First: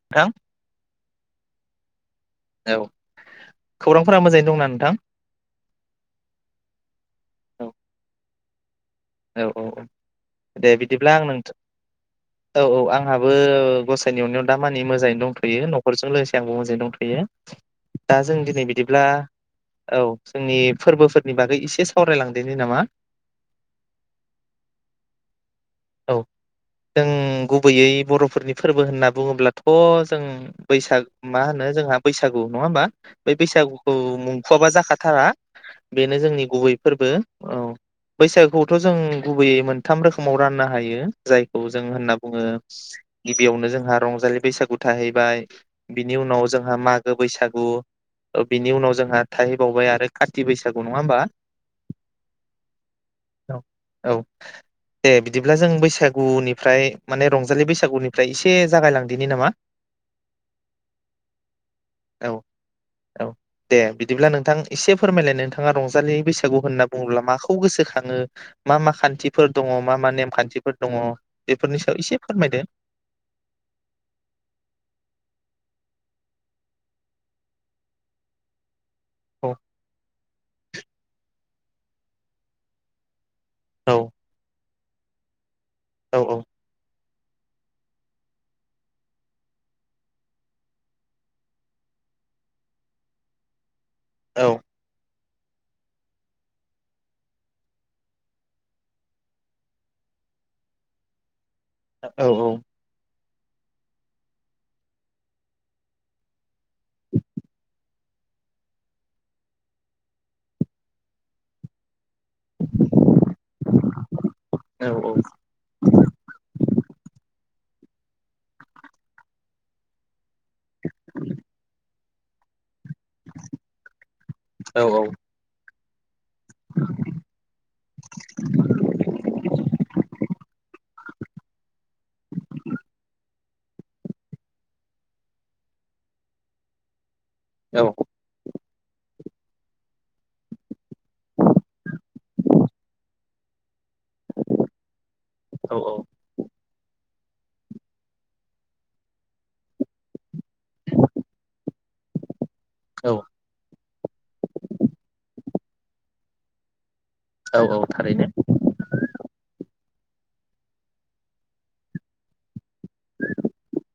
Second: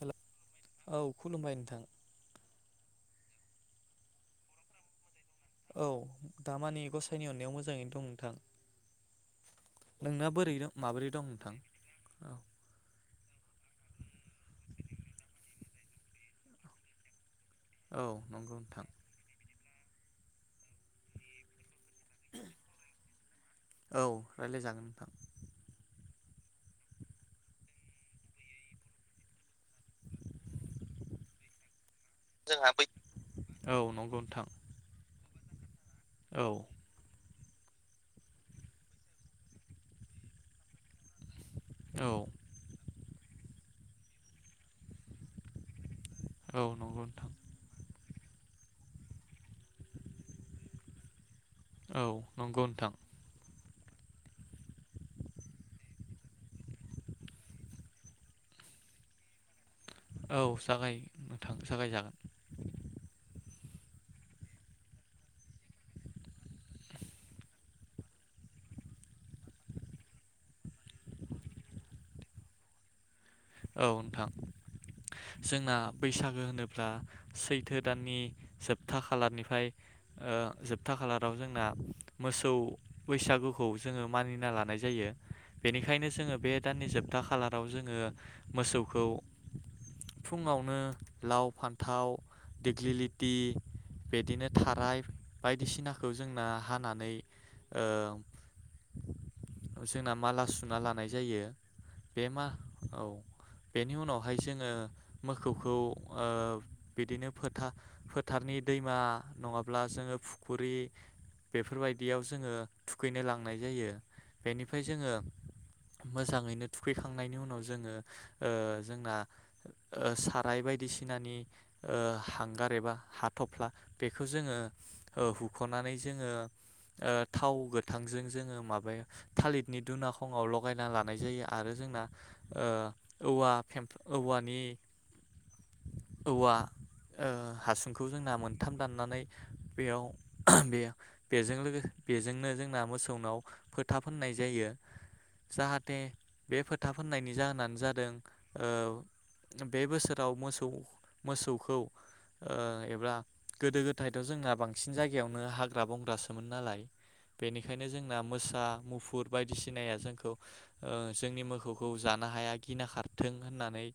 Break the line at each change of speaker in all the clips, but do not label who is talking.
Hello
नोंथां
औ खुलुमबाय नोंथां
औ खौरांफोरा मोजाङैनो दंना नोंथां?
औ दामानि गसाइनि अननायाव मोजाङैनो दं नोंथां।
औ औ औ
नोंना बोरै
दे
दं माबोरै
बिदिब्ला
दं
आं नोंथ
नोंथां
औ औ आंहाबो गसाइनि अननायाव दा मानि मोजाङै दंथयो नखरजों लोगोसे आंबो मोजाङै दंथयो।
औ
दा जों
नंगौ
दिनै
नोंथां
बिदिब्ला औ जोंनि फोरबोफोरनि बागै इसे सावरायलांदोनि नामा।
औ राय्लाय जागोन नोंथां।
औ जों गुबैयै बर'फोरनि फोरबो होनना बुङोब्ला थ जों बैसाग मा होनो जोंहा बैसागु नङा
जोंहा बै
होमबा बै
औ
बैसागुखौ
नंगौ नोंथां
मुंखवाबा जाखाथारा। बेनो जोंनि
औ
गुबै फोरबो। औ बैसागुखौथ जों गुबैयै मोनथाम रोखोमाव रानना हायो। जायखौ जों
औ
होनना बुङो गिबियावनो जोंहा रंजालि बैसागु थाहैबाय। बिनि उनाव
औ
जोंहा
नंगौ
मागो
नोंथां
बैसागु बिनि उनाव जोंहा थाहैबावबाय आरो काथि बैसागु नङा होमबा‌।
औ नंगौ नोंथां।
औ दे बि बिदिब्ला जों बैसागुनिफ्राय माने रंजालि बैसागुनिफ्राय एसे जागाय लांदिनि नामा।
औ जागाय नोंथां
औ
जागायजागोन।
औ दे बिदिब्ला नोंथां एसे फोरमायलाय नोंथाङा रंजालि बैसागु होनना बुङोब्ला माखौ गोसोखाङो मा मा खान्थिफोर दङ मा मा नेम खान्थिफोर दङ बेफोरनि सायाव एसे फोरमायदो।
औ नोंथां जोंना बैसागो होनोब्ला सैथो दाननि जोब था
औ
खालारनिफ्राय ओ जोब खथा खालाराव जोंना मोसौ बैसागु खौ
औ
जोङो मानिना लानाय जायो। बेनिखायनो
औ
जोङो बे दाननि जोब था खालाराव जोङो मोसौखौ फुङावनो लाव फान्थाव देग्लिलिथि
औ
बिदिनो थाराय बायदिसिनाखौ जोंना हानानै ओ जोंना माला सुना लानाय जायो बे
औ
मा औ‌। बेनि उनावहाय जोङो मोखौखौ बिदिनो फोथार फोथारनि दैमा नङाब्ला जोङो फुखुरि बेफोरबायदियाव जोङो थुखैनो लांनाय जायो बेनिफ्राय जोङो
औ
मोजाङैनो थुखैखांनायनि उनाव जोङो ओ जोंना साथ राय बायदिसिनानि ओ हांगार एबा हाथफ्ला बेखौ जोङो
औ
हुखो खनानै जोङो थाव गोथांजों जोङो माबायाव थालिरनि दुना खङाव लगायना लानाय जायो आरो जोंना ओ औ खेम औवानि औवा ओ हासुंखौ
औ
जोंना मोन खाम दाननानै बेयाव बियो बेजों बेजोंनो जोंना मोसौनाव फोथाब होननाय जायो
औ
जाहाथे बे फोथाब फोननायनि जाहोनानो जादों दों ओ बे बोसोराव मोसौ मोसौखौ ओ
औ
एबा गोदो गोदायथ जोंना बांसिन जायगायावनो हाग हाग्रा बंग्रासोमोन नालाय।
औ औ
बेनिखायनो जोंना
थारैनो
मोसा मुफुर बायदिसिनाया जोंखौ जोंनि ओ मोसौखौ जानो हाया गिना खारथों होननानै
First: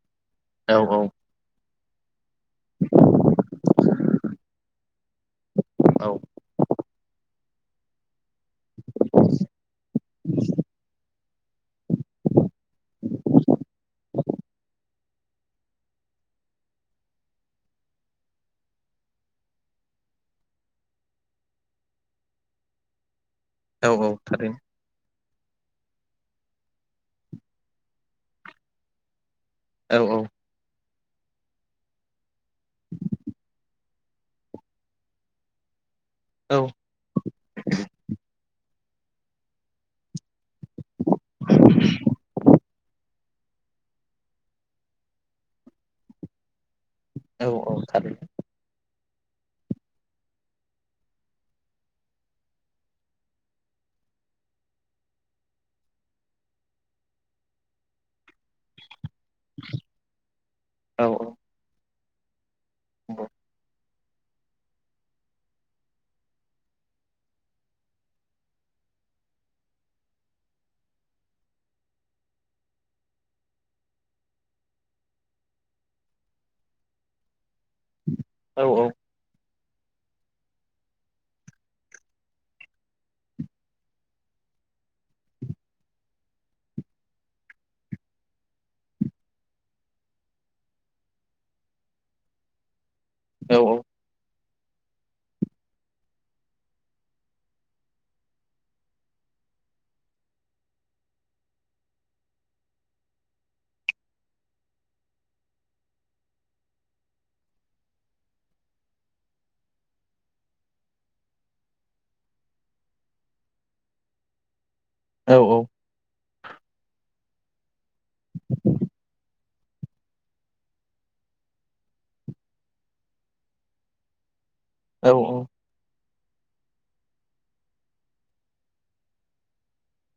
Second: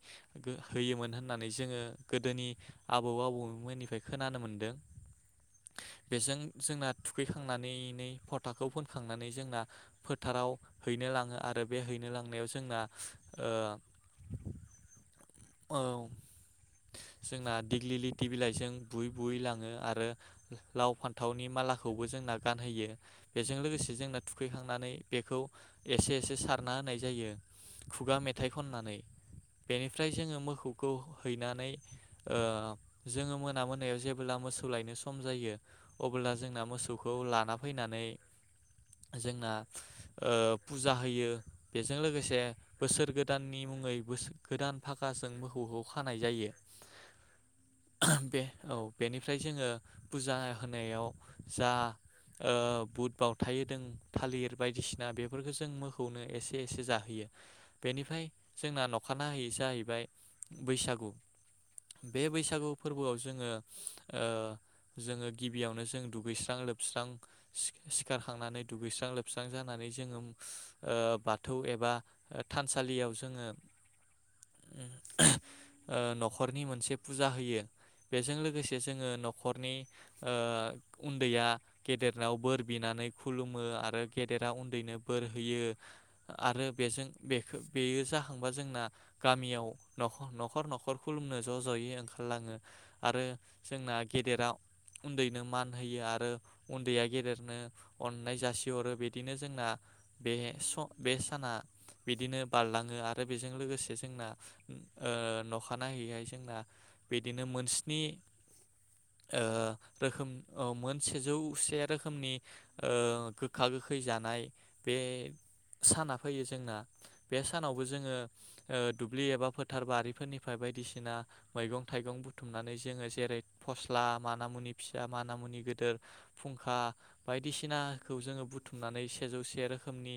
औ औ
होयोमोन होननानै जोङो गोदोनि आबौ आबौमोननिफ्राय खोनानो मोनदों
औ
बेजों जोंना थुखैखांनानैै फद फोथाखौ फोनखांनानै जोंना फोथाराव हैनो लाङो आरो बे हैनो लांनायाव जोंना औ औ जोंना दिग्लिलिथि बिलाइजों बुयै बुयै लाङो आरो लाव फान्थावनि मालाखौबो जोंना गानहोयो बेजों
औ
लोगोसे
औ
जोंना
थारैनो
थुखैखांनानै बेखौ एसे एसे सारना होनाय जायो। खुगा मेथाइ खननानै
औ
बेनिफ्राय जोङो मोखौ खौ हैनानै जोङो ओ मोना मोनायाव जेब्ला मोसौ लायनो सम जायो। अब्ला
औ
जोंना मोसौखौ लाना फैनानै जोंना ओ फुजा होयो बेजों लोगोसे बोसोर गोदाननि मुङैबो बोसो गोदान फागाजों मोखौखौ खानाय जायो।
औ औ थारै
बे औ बेनिफ्राय जोङो फुजा होनायाव जा ओ बुट बावथाय होदों थालिर बायदिसिना बेफोरखौ जों मोखौनो एसे एसे जाहोयो। बेनिफ्राय जोंना न'ख अखानाहै जाहैबाय
औ
बैसागु। बे बैसागु फोरबोआव जोङो ओ जोङो गिबियावनो जों दुगैस्रां लोबस्रां सि-सिखारखांनानै दुगैस्रां लोबस्रां जानानै जोङो ओ बाथौ एबा थानसालियाव जोङो ओ न'खरनि मोनसे फुजा होयो। बेजों
नंगौ औ
लोगोसे जोङो न'ख खरनि उन्दैया गेदेरनाव बोर बिनानै खुलुमो आरो गेदेरा उन्दैनो बोर होयो आरो बेजों बेखो बेयो जाखांबा जोंना गामियाव न'ख न'खर न'खर खुलुमनो ज' जयै ओंखारलाङो। आरो
औ
जोंना गेदेरा उन्दैनो मान होयो आरो उन्दैया गेदेरनो अननाय जासिहरो बिदिनो जोंना बे स बे साना बिदिनो बारलाङो आरो बेजों लोगोसे जोंना ओम ओ नखानायहैहाय जोंना बिदिनो मोनस्नि ओ रोखोम औ मोन सेजौसे रोखोमनि गोखा गोखै जानाय बे
औ
साना फैयो। बे सानावबो जोङो ओ दुब्लि एबा फोथार बारिफोरनिफ्राय बायदिसिना मैगं थाइगं बुथुमनानै जोङो जेरै फस्ला माना मुनि फिसा
औ
माना मुनि गोदोर फुंखा बायदिसिनाखौ जोङो बुथुमनानै सेजौ से रोखोमनि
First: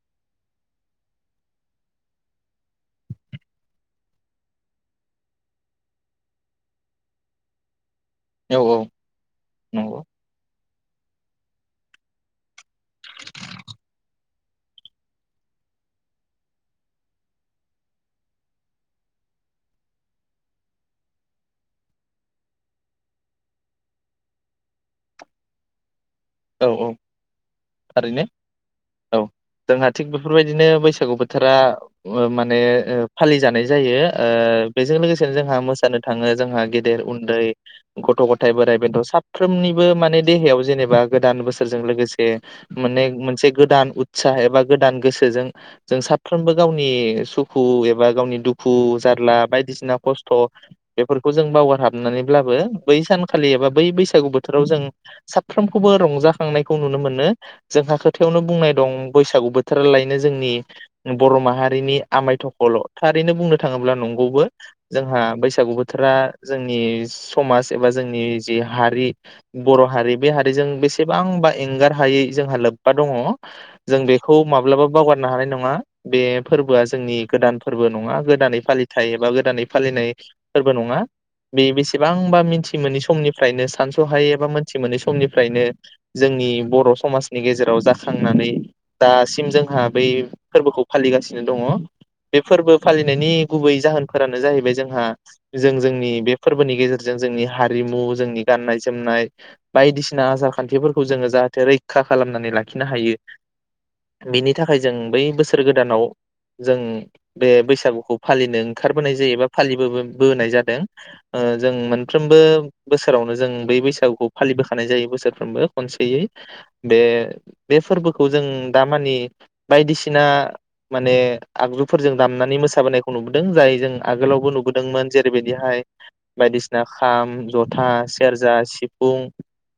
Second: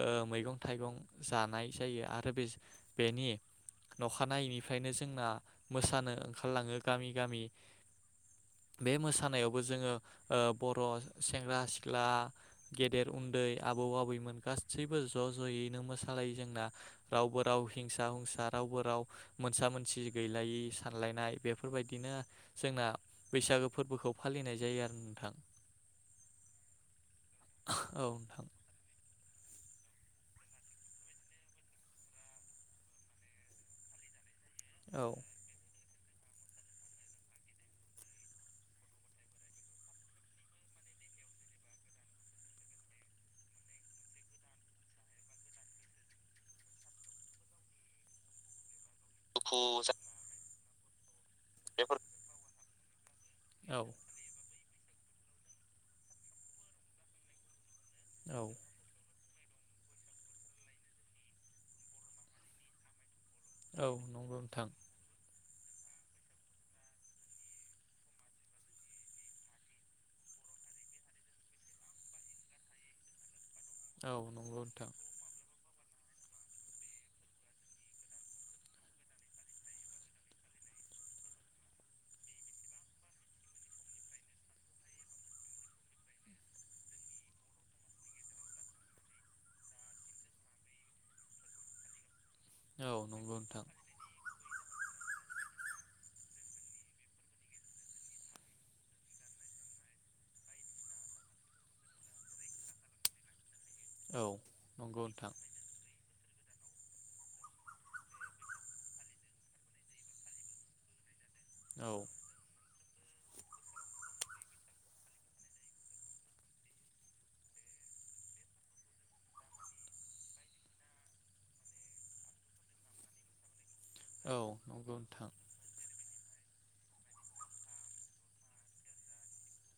ओ मैगं थाइगं जानाय जायो आरो बेजो बेनि नखानायैनिफ्रायनो जोंना मोसानो ओंखारलाङो गामि गामि। बे मोसानायावबो जोङो
नंगौ
ओ बर' सेंग्रा सिख्ला गेदेर उन्दै आबौ आबैमोन गासैबो ज' ज'यैनो मोसालायो जोंना। रावबो राव हिंसा हुंसा रावबो राव मोनसा मोनसि गैलायै सानलायनाय बेफोरबायदिनो जोंना बैसागो फोरबोखौ फालिनाय जायो आरो नोंथां।
औ औ
औ
ओरैनो
नोंथां
औ। जोंहा थिग बेफोरबायदिनो बैसागु बोथोरा ओ माने ओ फालिजानाय जायो। ओ बेजों
औ
लोगोसेनो जोंहा मोसानो थाङो जोंहा गेदेर उन्दै गथ' गथाय बोराइ बेन्थ' साफ्रोमनिबो माने देहायाव जेनेबा गोदान बोसोरजों लोगोसे माने मोनसे गोदान उत्साह एबा गोदान गोसोजों जों साफ्रोमबो गावनि सुखु एबा गावनि दुखु खु जारला
दुखु
बायदिसिना खस्थ' फोरखौ जों बावगार
जानायफोर
हाबनानैब्लाबो बै सान खालि एबा
औ
बै बैसागु बोथोराव जों साफ्रोम खौबो रंजाखांनायखौ नुनो मोनो। जोंहा खोथायावनो
औ
बुंनाय दं। बैसागु बोथोरालायनो जोंनि बर' माहारिनि आमाय थखल' थारैनो बुंनो
औ
थाङोब्ला
नंगौ
नंगौबो
नोंथां
जोंहा बै बैसागु बोथोरा जोंनि समाज एबा जोंनि जि हारि बर' हारि बे हारि जों बेसेबांबा एंगार हायै जोंहा लोब्बा दङ' जों
औ
बेखौ
नंगौ
माब्लाबा
नोंथां
बावगारनो हानाय नङा। बे फोरबोआ जोंनि गोदान फोरबो नङा गोदानै फालिथाय एबा गोदानै फालिनाय फोरबो नङा बे बेसेबांबा मिथि मोनि समनिफ्रायनो सानसहायै एबा मोनथि मोनै समनि फ्रायनो जोंनि बर'समाजनि गेजेराव जाखांनानै दासिम जोंहा बै फोरबोखौ फालिगासिनो दङ'। बे फोरबो
औ
फालिनायनि
नंगौ नोंथां
गुबै जाहोनफोरानो जाहैबाय जोंहा जों जोंनि बे फोरबोनि गेजेरजों जोंनि हारिमु जोंनि गाननाय जोमनाय बायदि सिना आसार खान्थिफोरखौ जोङो जाहाथे रैखा खालामनानै लाखिनो हायो।
औ
बिनि थाखाय जों
नंगौ
बै
नोंथां
बोसोर गोदानाव जों बे बैसागुखौ फालिनो ओंखारबोनाय जायो एबा फालिबोबो बोनाय जादों। ओ जों
औ
मोनफ्रोमबो बोसोरावनो जों बै बैसागुखौ फालिबो जायो बोसोरफ्रोमबो खनसेयै बे बे फोरबोखौ जों दामानिे बायदिसिना माने आगजुफोरजों दामनानै मोसाबोनायखौ नुबोदों जाय जों
औ
आगोलावबो
नंगौ
नुबोदोंमोन
नोंथां
जेरैबायदिहाय बायदिसिना खाम जथा सेरजा सिफुं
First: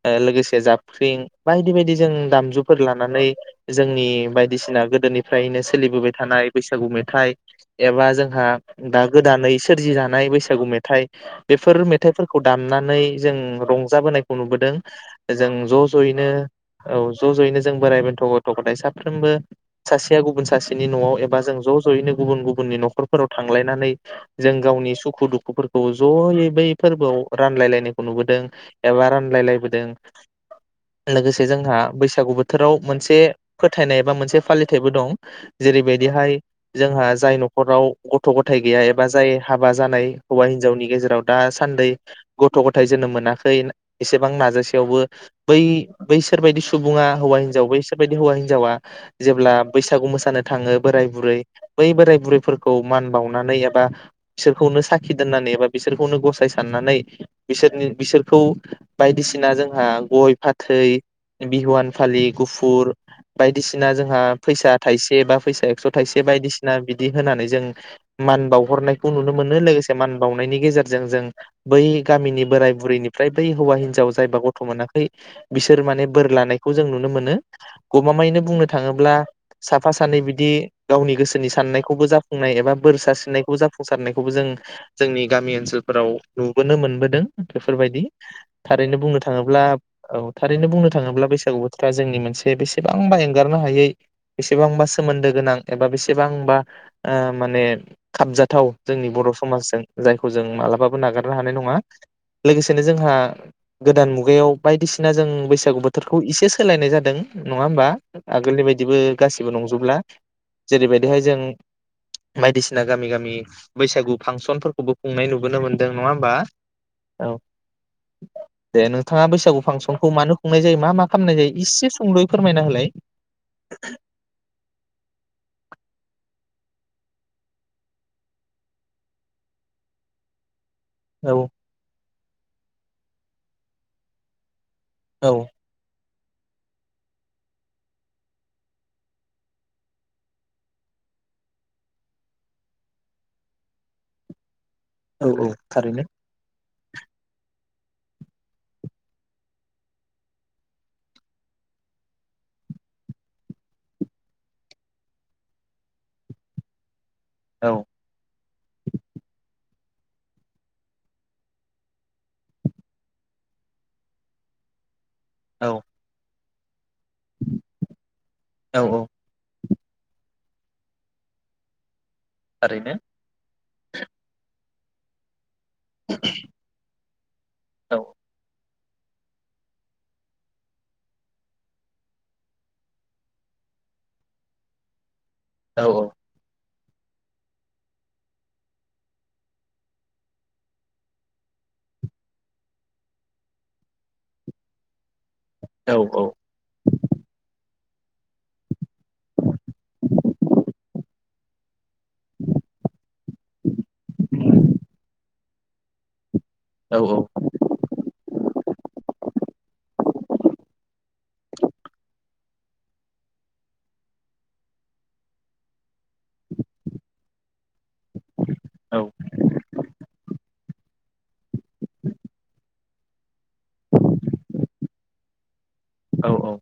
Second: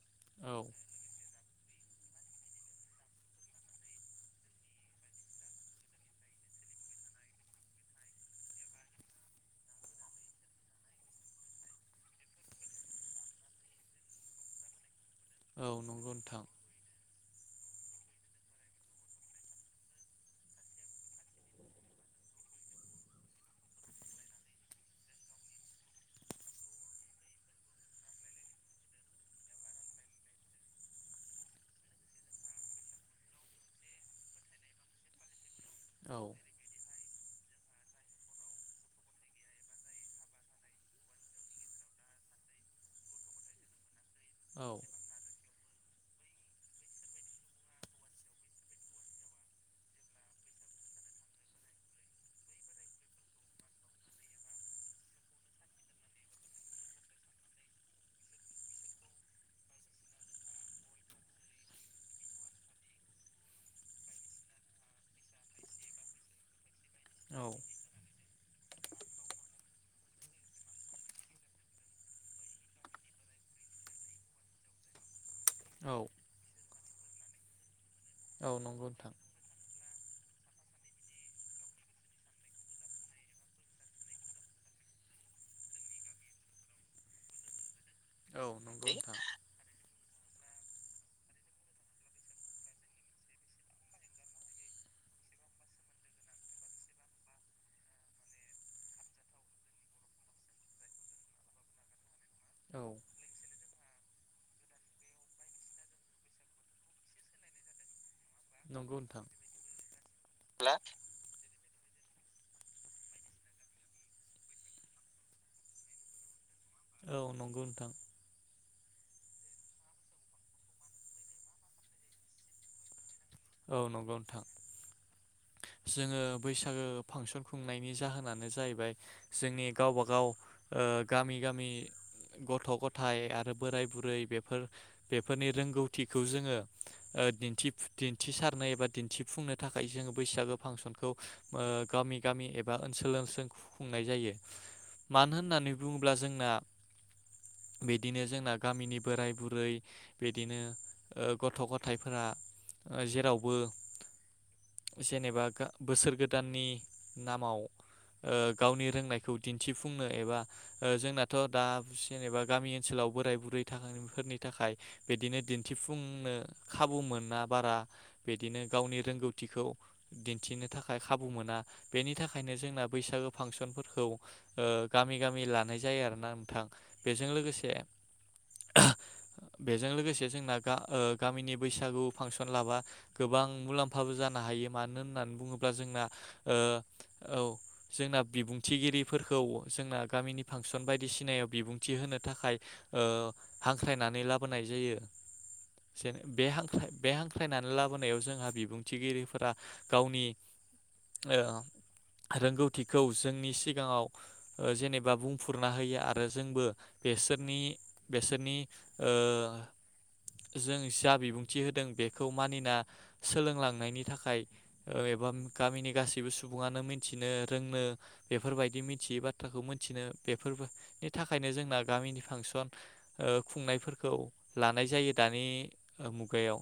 लोगोसे
औ
जाबख्रिं बायदि बायदि जों दामजुफोर लानानै जोंनि बायदिसिना गोदोनिफ्रायनो सोलिबोबाय थानाय बैसागु मेथाइ एबा जोंहा दा गोदानै सोरजि जानाय बैसागु मेथाइ बेफोर मेथाइफोरखौ दामनानै जों रंजाबोनाय खौ नुबोदों।
औ
जों ज'
नंगौ
ज'यैनो
नोंथां
औ ज' ज'यैनो जों बोरायबाय थ गथ' गथाय साफ्रोमबो सासेया गुबुन सासेनि नआव एबा जों ज जयैनो गुबुन गुबुननि न'खरफोराव थांलायनानै जों गावनि सुखु दुखुफोरखौ जयै बै फोरबोआव रानलायलायनायखौ नुबोदों। एबा रानलायलायबोदों लोगोसे जोंहा बैसागु बोथोराव मोनसे फोथायनाय एबा मोनसे फालिथायाइबो दं।
औ
जेरैबायदिहाय जोंहा जाय नखराव गथ' गथाय गैया एबा जाय हाबा जानाय हौवा हिनजावनि गेजेराव दा सान्दै गथ'गथाय जोनोम मोनाखै एसेबां
औ
नाजासेयावबो बै बैसोरबायदि सुबुङा हौवा हिनजाव बैसोरबायदि हौवा हिनजावा जेब्ला बैसागु मोसानो थाङो बोराय बुरै बै बोराय बुरैफोरखौ मान बावनानै एबा बिसोरखौनो साखि दोननानै एबा बिसोरखौनो गसाय साननानै बिसोरनि बिसोरखौ बायदिसिना जोंहा गय फाथै बिहुवान फालि गुफुर बायदिसिना जोंहा फैसा थाइसे बा फैसा एक्स थाइसे बायदिसि ना बिदि होनानै
औ
जों मान बावहरनायखौ नुनो मोनो लोगोसे मान बावनायनि गेजेरजों जों बै गामिनि बोराय बुरैनिफ्राय बै हौवा हिनजाव जायबा गथ' मोनाखै बिसोर
औ
माने बोर लानाय खौ जों नुनो मोनो गमामायैनो
औ
बुंनो
नंगौ नोंथां
थाङोब्ला साफा साफ सानै बिदि गावनि गोसोनि साननायखौबो जाफुंनाय एबा बोरसा सिननायखौबो जाफुंसारनायखौबो जों जोंनि गामि ओनसोलफोराव नुबोनो मोनबोदों बेफोरबायदि
औ नंगौ
थारैनो
नोंथां
बुंनो थाङोब्ला औ थारैनो बुंनो थाङोब्ला बैसागु बोथोरा जोंनि मोनसे बेसेबांबा एंगारनो हायै बेसेबांबा सोमोन्दो गोनां एबा बेसेबांबा माने खाबजाथाव जोंनि बर' समाजजों जायखौ जों मालाबाबो नागारनो हानाय नङा
औ
बिनो जोंहा। गोदान मुगायाव बायदिसिना जों बैसागु बोथोरखौ इसे सोलायनाय जादों नङा होमबा आगोलनि
नंगौ
बायदिबो
नोंथां
गासिबो नंजोबला जेरैबायदिहाय जों बायदिसिना गामि गामि बैसागु फांसनफोरखौबो खुंनाय नुबोनो मोनदों नङा होमबा? औ।
गुनथां।
थाङा बैसागु फांसनखौ मानो खुंनाय जायो मा मा खालामनाय जायो इसे सुंलुयै फोरमायना होलाय।
औ नंगौ नोंथां जोङो बैसागो फांसन खुंनायनि जाहोनानो जाहैबाय जोंनि गावब गाव
औ
गामि गामि गथ-गथाय आरो बोराय बुरै बेफोर
औ
बेफोरनि रोंगौ थगखौ जोङोथि ओ दिथिफुथि थिसारनायबायदि थिफुंनो थाखाय जों बैसागो फांसनखौ ओ गामि गामि एबा ओनसोल ओनसोल खुंनाय जायो
औ
मानो
औ
होननानै
थारैनो
बुङोब्ला जोंना बिदिनो जोंना गामिनि बोराय बुरै बिदिनो ओ गथ-गथाइफ्रा जेरावबो जेनेबा बोसोर गोदाननि नामाव ओ
औ
गावनि रोंनायखौ दिन्थिफुंनो एबा ओ जोंनाथ दा जेनेबा गामि ओनसोलाव बोराय बुरै थाखोफोरनि थाखाय बिदिनो
औ
दिन्थिफुंनो खाबु मोना बारा बिदिनो
औ
गावनि
औ
रोंगौथिखौ दि थिनो थाखाय खाबु मोना बेनि थाखायनो जोंना
थारैनो
बैसागो फांसनफोरखौ ओ गामि गामि ला नाय जायो आरोना थां बेजों लोगोसे
औ
बेजों लोगोसे जोंना ओ गामिनि बैसागु फांसन लाबा गोबां मुलाम्फाबो जानो हायो मानो होनबा बुंब्ला
औ
जोंना ओ औ जोंना बिबुंथिगिरिफोरखौ जोंना गामिनि फांसन बायदिसिनायाव बिबुंथि होनो थाखाय ओ हाख्रायनानै लाबोनाय जायो।
औ
से बे हांख्राय थायनानै लाबोनायाव जोंहा बिबुंथिगिरिफोरा गावनि ओ रोंगौथिखौ जोंनि सिगाङाव जेनेबा बुंफुरना होयो आरो जोंबो
औ
बेसोरनि बेसोरनि ओ जों जा बिबुंथि होदों बेखौ मानिना सोलोंलांनायनि थाखाय एबा गामिनि गासैबो सुबुङानो मिन्थिनो रोंनो बेफोरबायदि
औ
मिथियै बाथ्राखौ मिथिनो बेफोरबो ए थाखायनो जोंना गामिनि फांसन ओ खुंनायफोरखौ लानाय जायो दानि
औ औ
मुगायाव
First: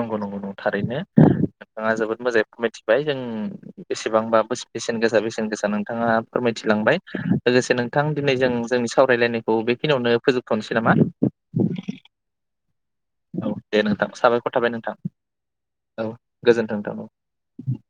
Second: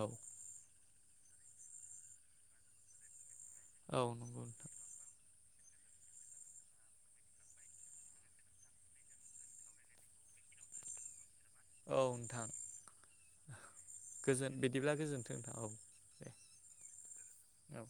औ
नंगौं थारैनो ओ जोबोद मोजांयै मिथिबाय जों
औ
बेसेबांबा
नंगौ नोंथां
बोस-बेसेन गोसा बेसेन गोसा नोंथाङा फोरमायथिलांबाय लोगोसे नोंथां दिनै जों जोंनि सावरायलायनायखौ बेखिनियावनो फोजोबथनोसै नामा
औ नोंथां
औ दे नोंथां
गोजोन
साबायखर थाबाय
बिदिब्ला
नोंथां
गोजोन्थों नोंथां
औ
दे
गोजोन्थों नोंथां।
औ